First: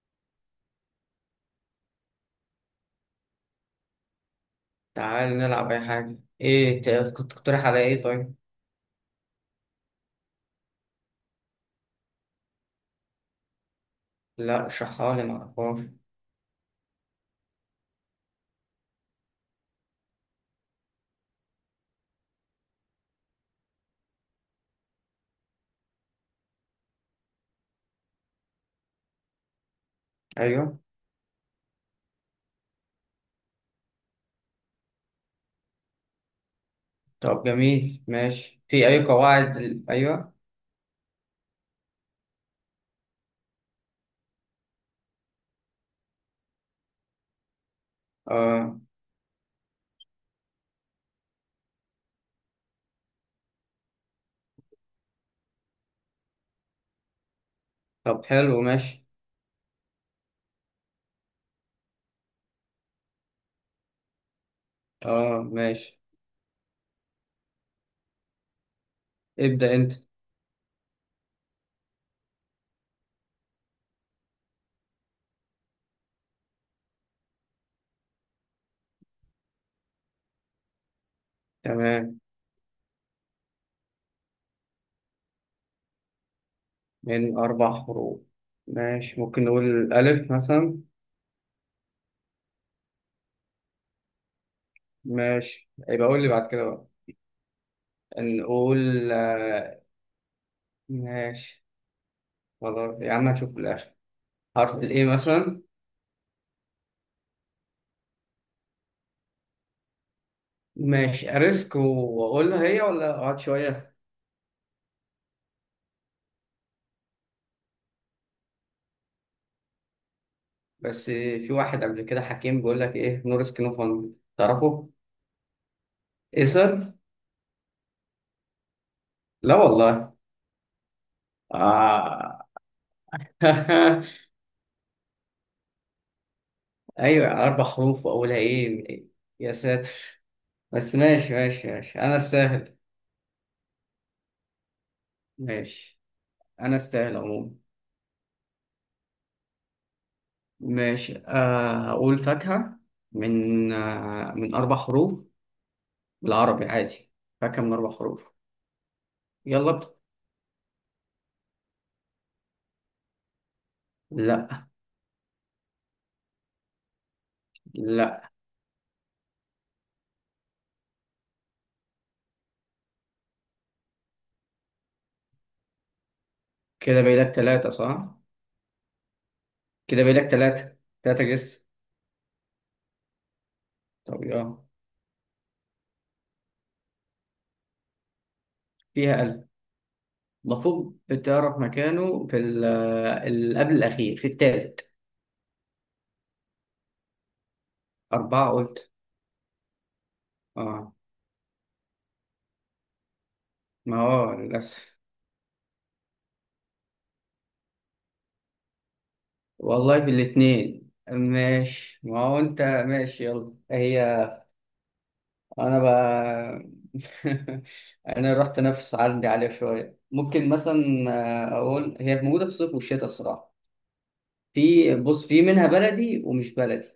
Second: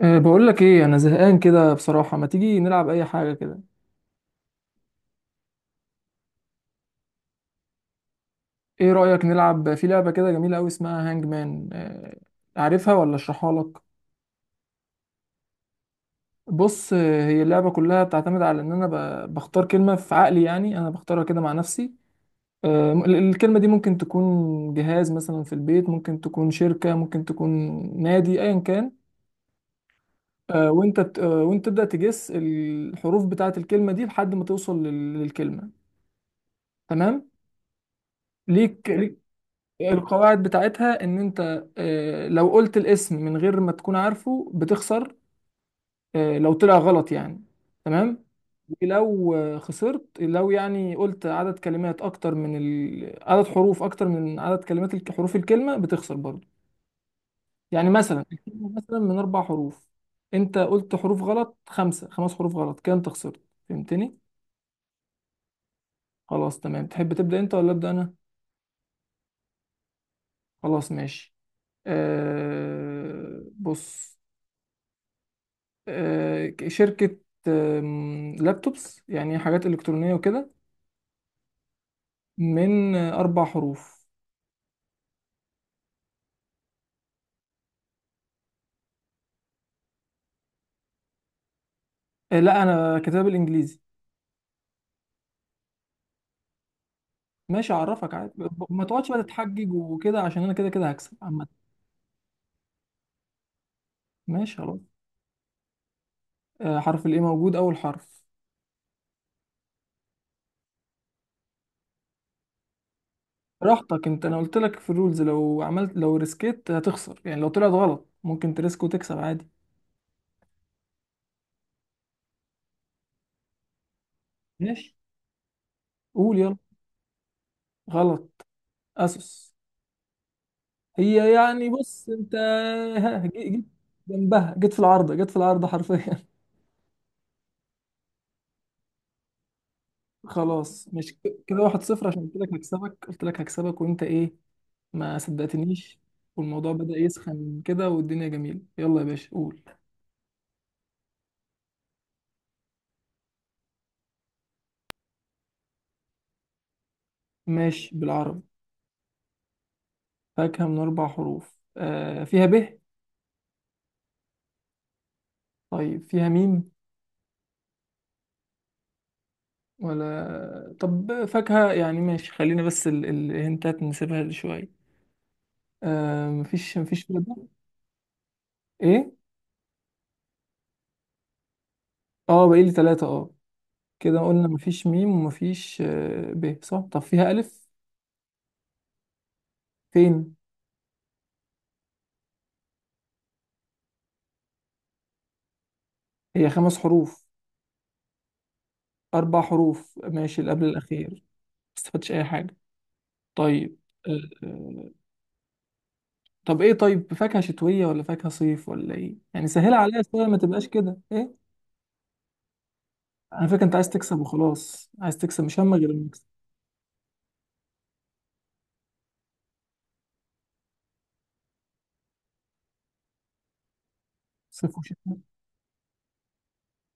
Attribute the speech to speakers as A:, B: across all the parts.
A: بقول لك ايه، انا زهقان كده بصراحة، ما تيجي نلعب اي حاجة كده؟
B: تعال نلعب أي حاجة. إيه كنت تقترح على؟ إيه طيب؟
A: ايه رأيك نلعب في لعبة كده جميلة قوي اسمها هانج مان؟ عارفها ولا اشرحها لك؟
B: لا اشرحها لي، معرفهاش.
A: بص. هي اللعبة كلها بتعتمد على ان انا بختار كلمة في عقلي، يعني انا بختارها كده مع نفسي. الكلمة دي ممكن تكون جهاز مثلا في البيت، ممكن تكون شركة، ممكن تكون نادي، ايا كان. أه
B: أيوه.
A: وانت بت- أه وانت تبدأ تجس الحروف بتاعة الكلمة دي لحد ما توصل للكلمة. تمام.
B: طب جميل ماشي، في
A: ليك
B: أي
A: ليك
B: قواعد أيوه؟
A: القواعد بتاعتها ان انت. لو قلت الاسم من غير ما تكون عارفه بتخسر. لو طلع غلط يعني. تمام.
B: آه.
A: ولو خسرت، لو يعني قلت عدد كلمات اكتر من عدد حروف اكتر من عدد كلمات حروف الكلمة بتخسر برضه. يعني مثلا
B: طب حلو
A: الكلمة مثلا
B: ماشي.
A: من 4 حروف. انت قلت حروف غلط، خمس حروف غلط كده انت خسرت. فهمتني؟
B: آه ماشي.
A: خلاص تمام. تحب تبدأ انت ولا ابدأ انا؟
B: ابدأ أنت.
A: خلاص ماشي. بص. شركة. لابتوبس يعني، حاجات إلكترونية وكده.
B: تمام.
A: من 4 حروف.
B: من أربع حروف. ماشي، ممكن نقول ألف مثلا.
A: لا، أنا كتاب الإنجليزي.
B: ماشي، يبقى قول لي بعد كده بقى.
A: ماشي أعرفك عادي. ما تقعدش
B: نقول
A: بقى تتحجج
B: آه.
A: وكده، عشان أنا كده كده هكسب عامة.
B: ماشي. خلاص يا عم، هنشوف في الآخر.
A: ماشي
B: حرف
A: خلاص.
B: الإيه مثلا.
A: حرف الإيه موجود أول حرف.
B: ماشي، أريسك وأقولها هي ولا أقعد شوية؟
A: براحتك أنت، أنا قلت لك في الرولز، لو ريسكيت هتخسر، يعني لو طلعت غلط. ممكن تريسك وتكسب عادي.
B: بس في واحد قبل كده حكيم بيقول لك ايه، نور سكين اوف 100. تعرفه؟
A: ماشي، قول يلا.
B: ايسر؟
A: غلط. أسوس.
B: لا والله.
A: هي يعني، بص أنت.
B: آه.
A: ها، جيت. جنبها، جيت في العارضة، جيت في العارضة حرفيا.
B: ايوه، اربع حروف واولها ايه. يا ساتر.
A: خلاص
B: بس
A: مش
B: ماشي
A: كده.
B: ماشي
A: واحد
B: ماشي،
A: صفر
B: انا
A: عشان قلت لك
B: استاهل.
A: هكسبك، قلت لك هكسبك، وانت ايه؟ ما صدقتنيش.
B: ماشي،
A: والموضوع
B: انا
A: بدأ
B: استاهل عموما.
A: يسخن كده، والدنيا جميلة. يلا يا باشا، قول.
B: ماشي، اقول فاكهة. من اربع حروف. بالعربي عادي. فاكهة من
A: ماشي
B: اربع حروف.
A: بالعربي.
B: يلا
A: فاكهة من 4 حروف. فيها ب؟
B: لا.
A: طيب فيها ميم؟
B: لا.
A: ولا طب فاكهة يعني، ماشي. خلينا بس الهنتات نسيبها شوية. مفيش
B: كده
A: مفيش
B: باقي
A: فيها ب.
B: لك ثلاثة صح؟
A: ايه؟
B: كده باقي لك ثلاثة. ثلاثة جس.
A: اه، بقى لي 3 كده
B: طب
A: قلنا
B: يلا.
A: مفيش ميم ومفيش ب، صح؟ طب فيها ألف؟
B: فيها.
A: فين؟
B: المفروض بتعرف مكانه في قبل الأخير، في التالت.
A: هي 5 حروف؟
B: أربعة قلت.
A: أربع حروف ماشي. اللي قبل
B: آه.
A: الأخير، ما استفدتش أي حاجة. طيب.
B: ما
A: آه،
B: هو
A: آه،
B: للأسف.
A: طب إيه طيب، فاكهة شتوية ولا فاكهة صيف ولا إيه؟ يعني سهلة
B: والله
A: عليا
B: في
A: شوية، ما تبقاش
B: الاتنين
A: كده إيه؟
B: ماشي، ما هو أنت ماشي،
A: أنا
B: يلا
A: فاكر أنت عايز تكسب
B: هي.
A: وخلاص، عايز تكسب، مش همك
B: أنا
A: غير
B: بقى.
A: المكسب.
B: أنا رحت أنافس عندي عليها شوية، ممكن مثلا. أقول هي موجودة في الصيف والشتاء الصراحة.
A: صيف وشتاء.
B: بص، في منها بلدي ومش بلدي.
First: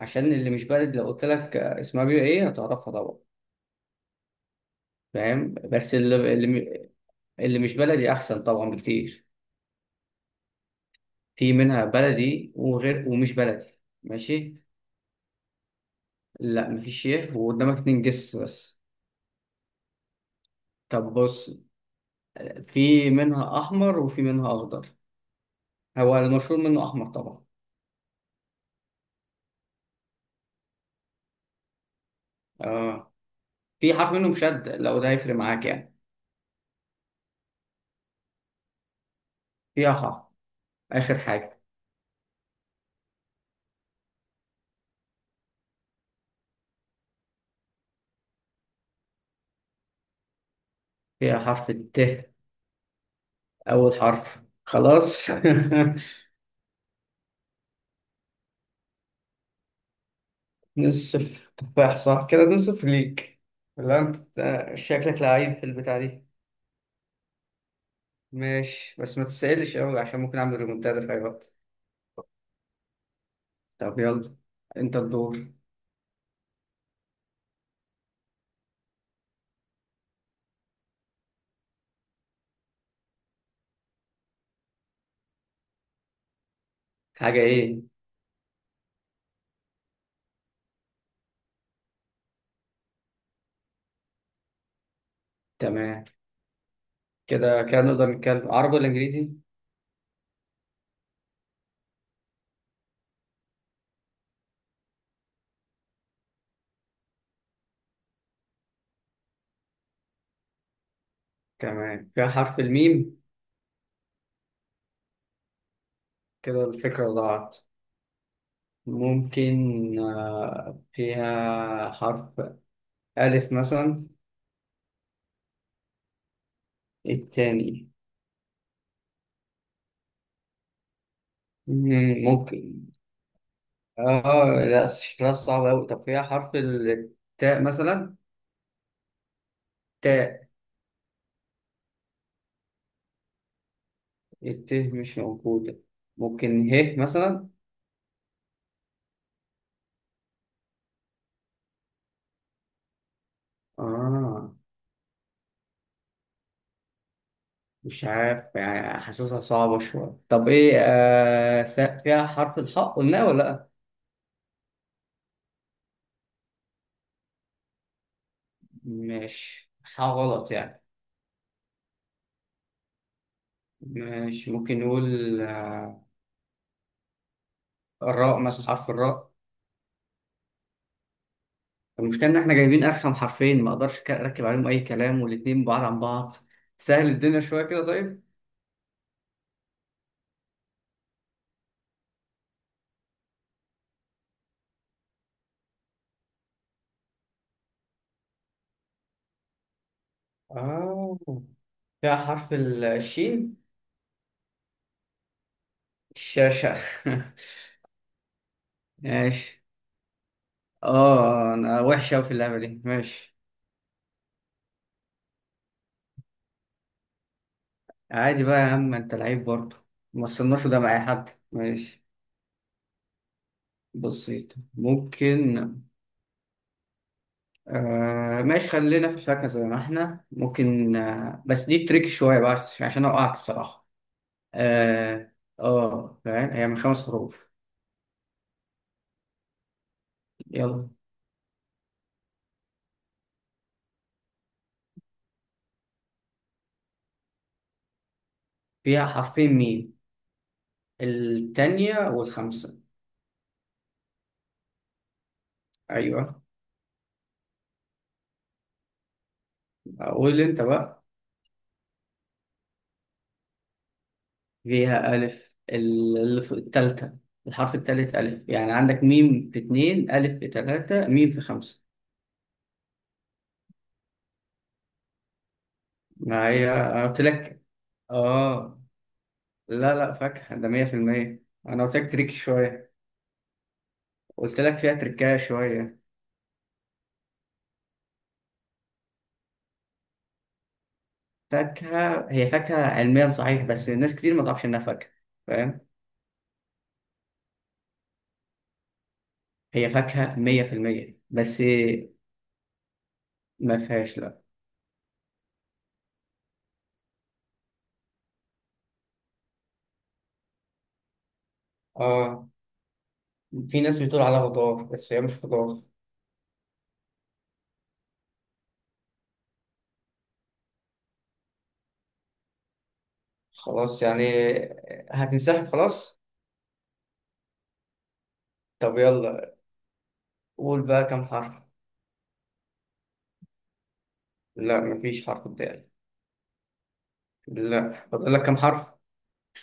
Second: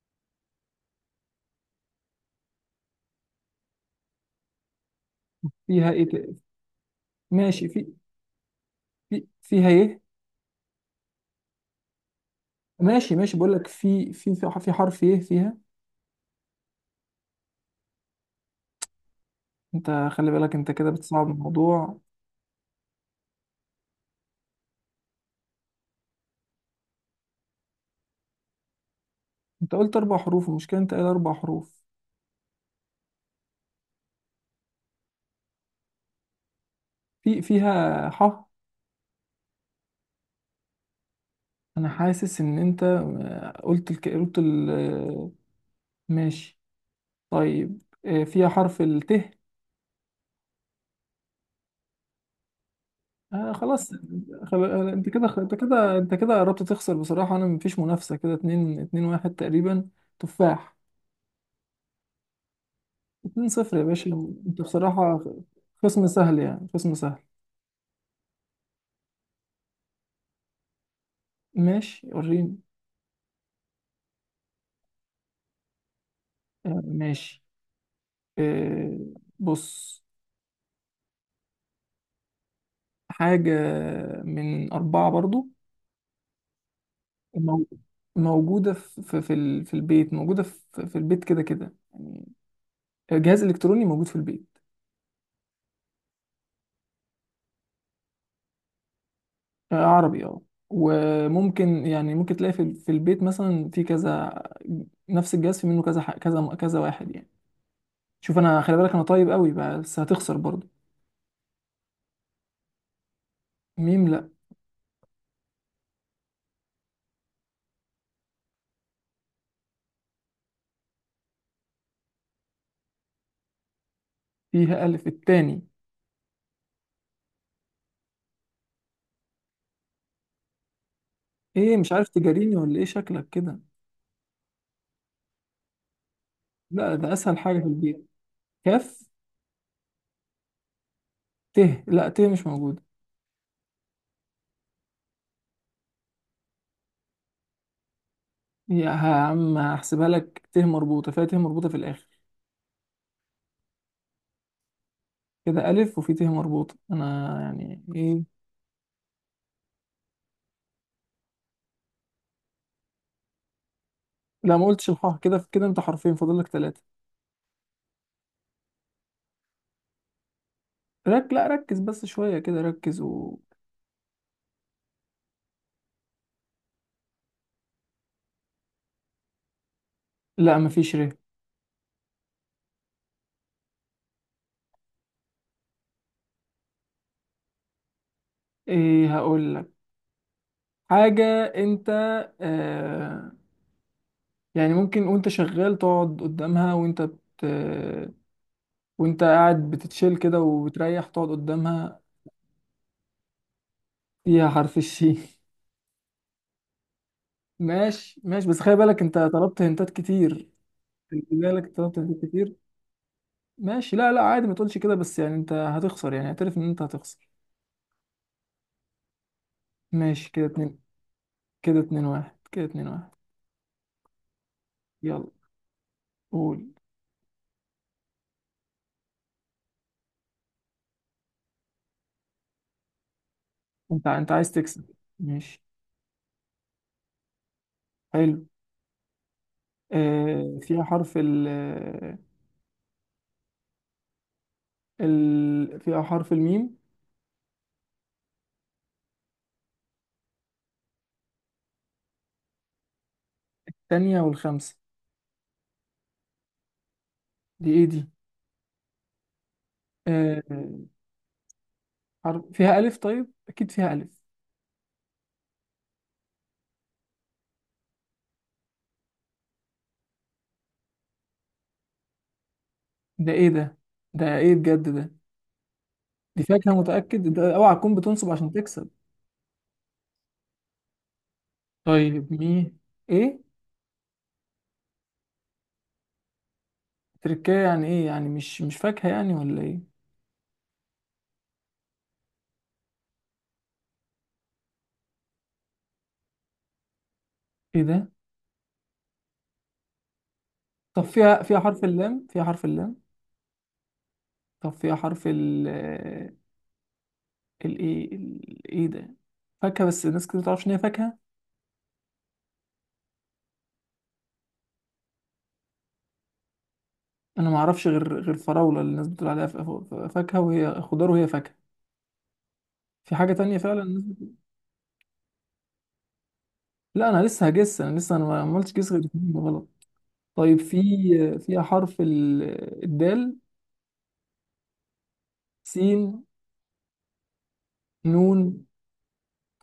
B: عشان اللي مش بلدي لو قلت لك اسمها بيبقى إيه، هتعرفها طبعا. فاهم،
A: فيها
B: بس
A: إيه؟
B: اللي, اللي
A: ماشي،
B: مش
A: في.
B: بلدي احسن طبعا بكتير.
A: فيها إيه؟
B: في منها بلدي وغير
A: ماشي
B: ومش
A: ماشي، بقول
B: بلدي
A: لك في في
B: ماشي.
A: في في حرف إيه فيها؟
B: لا، مفيش يه، وقدامك اتنين جس بس.
A: أنت خلي بالك، أنت كده
B: طب
A: بتصعب
B: بص.
A: الموضوع.
B: في منها احمر وفي منها اخضر. هو المشهور منه احمر طبعا.
A: أنت قلت 4 حروف. المشكلة أنت قايل 4 حروف.
B: اه. في حرف منه مشد، لو ده هيفرق معاك يعني.
A: فيها ح؟
B: فيها حرف. اخر حاجه.
A: انا حاسس ان انت، قلت قلت ال... آه، ماشي. طيب فيها حرف الت؟
B: فيها حرف الت.
A: خلاص.
B: اول حرف
A: خل... انت
B: خلاص.
A: كده انت كده انت كده قربت تخسر بصراحة. انا مفيش منافسة، كده اتنين اتنين واحد تقريبا. تفاح.
B: نصف تفاح صح؟ كده نصف ليك.
A: 2-0 يا
B: ولا
A: باشا.
B: انت
A: انت
B: شكلك
A: بصراحة.
B: لعيب في البتاع
A: خصم
B: دي.
A: سهل يعني، خصم سهل.
B: ماشي، بس ما تسألش قوي عشان ممكن اعمل ريمونتادا في اي وقت.
A: ماشي، وريني.
B: طب يلا. انت الدور.
A: ماشي. آه بص. حاجة من 4 برضو.
B: حاجة
A: مو-
B: ايه؟
A: موجودة في البيت، موجودة في البيت كده كده يعني. جهاز إلكتروني موجود في البيت.
B: تمام. كده كده نقدر نتكلم عربي ولا انجليزي؟
A: عربي اه. وممكن يعني، ممكن تلاقي في البيت مثلا، في كذا. نفس الجهاز في منه كذا كذا كذا واحد يعني. شوف انا، خلي بالك انا طيب قوي، بس هتخسر برضه.
B: تمام، فيها حرف الميم.
A: ميم لا.
B: كده الفكرة ضاعت. ممكن. فيها حرف ألف مثلا.
A: فيها ألف التاني.
B: التاني.
A: ايه؟ مش عارف تجاريني ولا ايه؟
B: ممكن.
A: شكلك كده.
B: اه. لا شكلها صعب أوي. طب فيها حرف
A: لا ده اسهل حاجة
B: التاء
A: في البيت.
B: مثلا.
A: كاف.
B: تاء.
A: ت. لا، ت مش موجودة.
B: الت مش موجودة. ممكن ه مثلا.
A: يا عم هحسبها لك، ت مربوطة. فيها ت مربوطة في الآخر.
B: آه
A: كده ألف وفي ت مربوطة، أنا يعني
B: مش
A: إيه؟
B: عارف يعني، حاسسها صعبة شوية. طب إيه، فيها حرف الحاء قلناه ولا لأ؟
A: لا، ما قلتش الحاء. كده كده أنت حرفين، فاضل لك تلاتة.
B: مش حاء غلط يعني؟
A: لا، ركز بس شوية كده، ركز و.
B: مش ممكن نقول الراء مثلا، حرف الراء.
A: لا، مفيش ر.
B: المشكلة إن إحنا جايبين أرخم حرفين، ما أقدرش أركب عليهم أي كلام، والاتنين بعاد عن بعض. سهل الدنيا شوية كده طيب.
A: إيه؟ هقول لك حاجة أنت. آه يعني ممكن وأنت شغال تقعد قدامها، وأنت بت. وأنت قاعد بتتشيل كده وبتريح،
B: آه
A: تقعد قدامها.
B: فيها حرف الشين.
A: فيها حرف الشين.
B: الشاشة.
A: ماشي ماشي، بس خلي بالك أنت طلبت
B: ماشي.
A: هنتات كتير. خلي بالك
B: أنا
A: طلبت
B: وحشة أوي
A: هنتات
B: في
A: كتير.
B: اللعبة دي ماشي.
A: ماشي. لا لا، عادي، ما تقولش كده. بس يعني انت هتخسر، يعني اعترف ان انت هتخسر.
B: عادي بقى يا عم، انت لعيب برضه. ما
A: ماشي كده
B: وصلناش
A: اتنين.
B: ده مع اي حد
A: كده اتنين
B: ماشي.
A: واحد كده اتنين واحد
B: بسيط،
A: يلا.
B: ممكن.
A: قول
B: ماشي، خلينا في الفاكهة زي ما احنا ممكن، بس دي تريك شوية بس عشان اوقعك الصراحة.
A: انت. انت عايز تكسب؟
B: اه.
A: ماشي.
B: اه فاهم، هي من خمس حروف.
A: حلو. فيها
B: يلا.
A: حرف ال. ال فيها حرف الميم.
B: فيها حرفين ميم. التانية والخمسة.
A: تانية والخمسة.
B: ايوه.
A: دي ايه دي؟
B: قول انت
A: آه
B: بقى.
A: حرف فيها ألف، طيب أكيد فيها ألف.
B: فيها ألف، التالتة. الحرف التالت ألف، يعني عندك ميم في اتنين، ألف في تلاتة، ميم في خمسة.
A: ده ايه ده؟ ده ايه بجد ده؟ دي
B: ما
A: فاكهة
B: هي انا قلت
A: متأكد؟ ده
B: لك.
A: اوعى تكون بتنصب عشان
B: اه.
A: تكسب.
B: لا لا، فاكهة ده 100%. انا قلت لك
A: طيب
B: تريكي
A: مي.
B: شوية.
A: ايه؟
B: قلت لك فيها تركاية شوية.
A: تركية يعني ايه؟ يعني مش فاكهة يعني ولا ايه؟
B: فاكهة، هي فاكهة علميا صحيح، بس ناس كتير ما تعرفش انها فاكهة. فاهم.
A: ايه ده؟
B: هي فاكهة
A: طب
B: 100%
A: فيها
B: بس.
A: حرف اللام، فيها حرف اللام؟
B: ما فيهاش لا.
A: طب فيها حرف ال. الايه؟ ايه ده؟ فاكهة، بس الناس كتير متعرفش ان هي فاكهة.
B: اه. في ناس بتقول عليها خضار، بس هي مش خضار.
A: انا ما اعرفش غير الفراولة، اللي الناس بتقول عليها فاكهة وهي خضار، وهي فاكهة. في حاجة تانية فعلا
B: خلاص
A: الناس
B: يعني.
A: بتقول...
B: هتنسحب خلاص؟
A: لا، انا لسه هجس. انا لسه، انا ما عملتش جس
B: طب
A: غير 2
B: يلا.
A: غلط. طيب،
B: قول بقى كم
A: في.
B: حرف.
A: فيها حرف ال... الدال.
B: لا، مفيش حرف قدامي.
A: سين.
B: لا، فاضل لك كم
A: نون.
B: حرف.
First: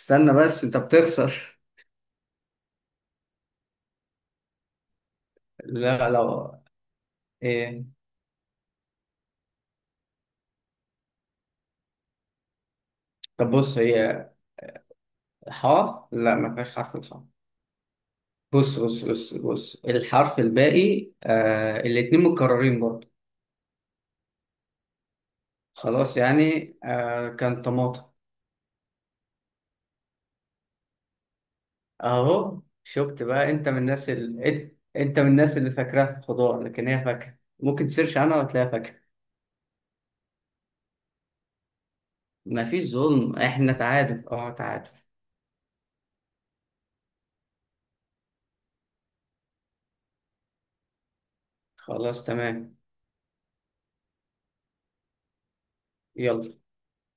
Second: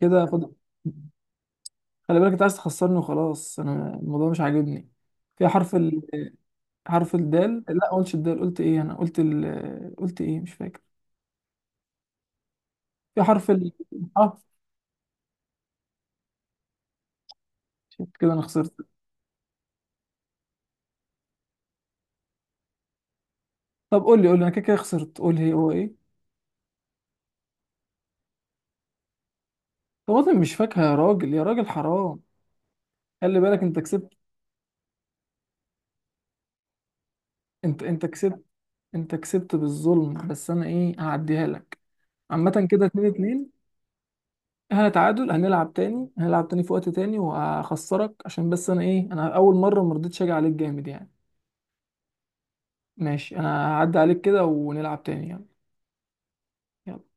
A: كده فاضل.
B: بس، انت بتخسر.
A: خلي بالك انت عايز تخسرني وخلاص، انا الموضوع مش عاجبني. فيها حرف.
B: لا لو.
A: حرف الدال،
B: ايه.
A: لا قلتش الدال؟ قلت ايه، انا قلت ال... قلت ايه، مش فاكر. في حرف
B: طب
A: ال.
B: بص، هي.
A: اه،
B: حاء؟ لا، ما فيهاش حرف الحاء.
A: شفت كده؟ انا خسرت.
B: بص بص بص بص، الحرف الباقي الاتنين متكررين برضه.
A: طب قول لي، قول لي، انا كده كده خسرت، قول لي هو ايه.
B: خلاص يعني، كان طماطم.
A: طب انا مش فاكهة، يا راجل يا راجل، حرام.
B: اهو شفت
A: خلي
B: بقى،
A: بالك
B: انت من
A: انت
B: الناس
A: كسبت.
B: انت من الناس اللي فاكراها خضار، لكن هي فاكهة،
A: انت
B: ممكن
A: انت
B: تسيرش عنها
A: كسبت.
B: وتلاقيها فاكهة.
A: انت كسبت بالظلم، بس انا ايه، هعديها لك.
B: ما
A: عامة
B: فيش
A: كده اتنين
B: ظلم،
A: اتنين
B: احنا تعادل، اه
A: احنا
B: تعادل
A: تعادل. هنلعب تاني، هنلعب تاني في وقت تاني، وهخسرك عشان بس انا ايه، انا اول مرة مرضتش اجي عليك جامد يعني.
B: خلاص تمام.
A: ماشي، انا هعدي عليك كده ونلعب تاني يعني.
B: يلا.
A: يلا.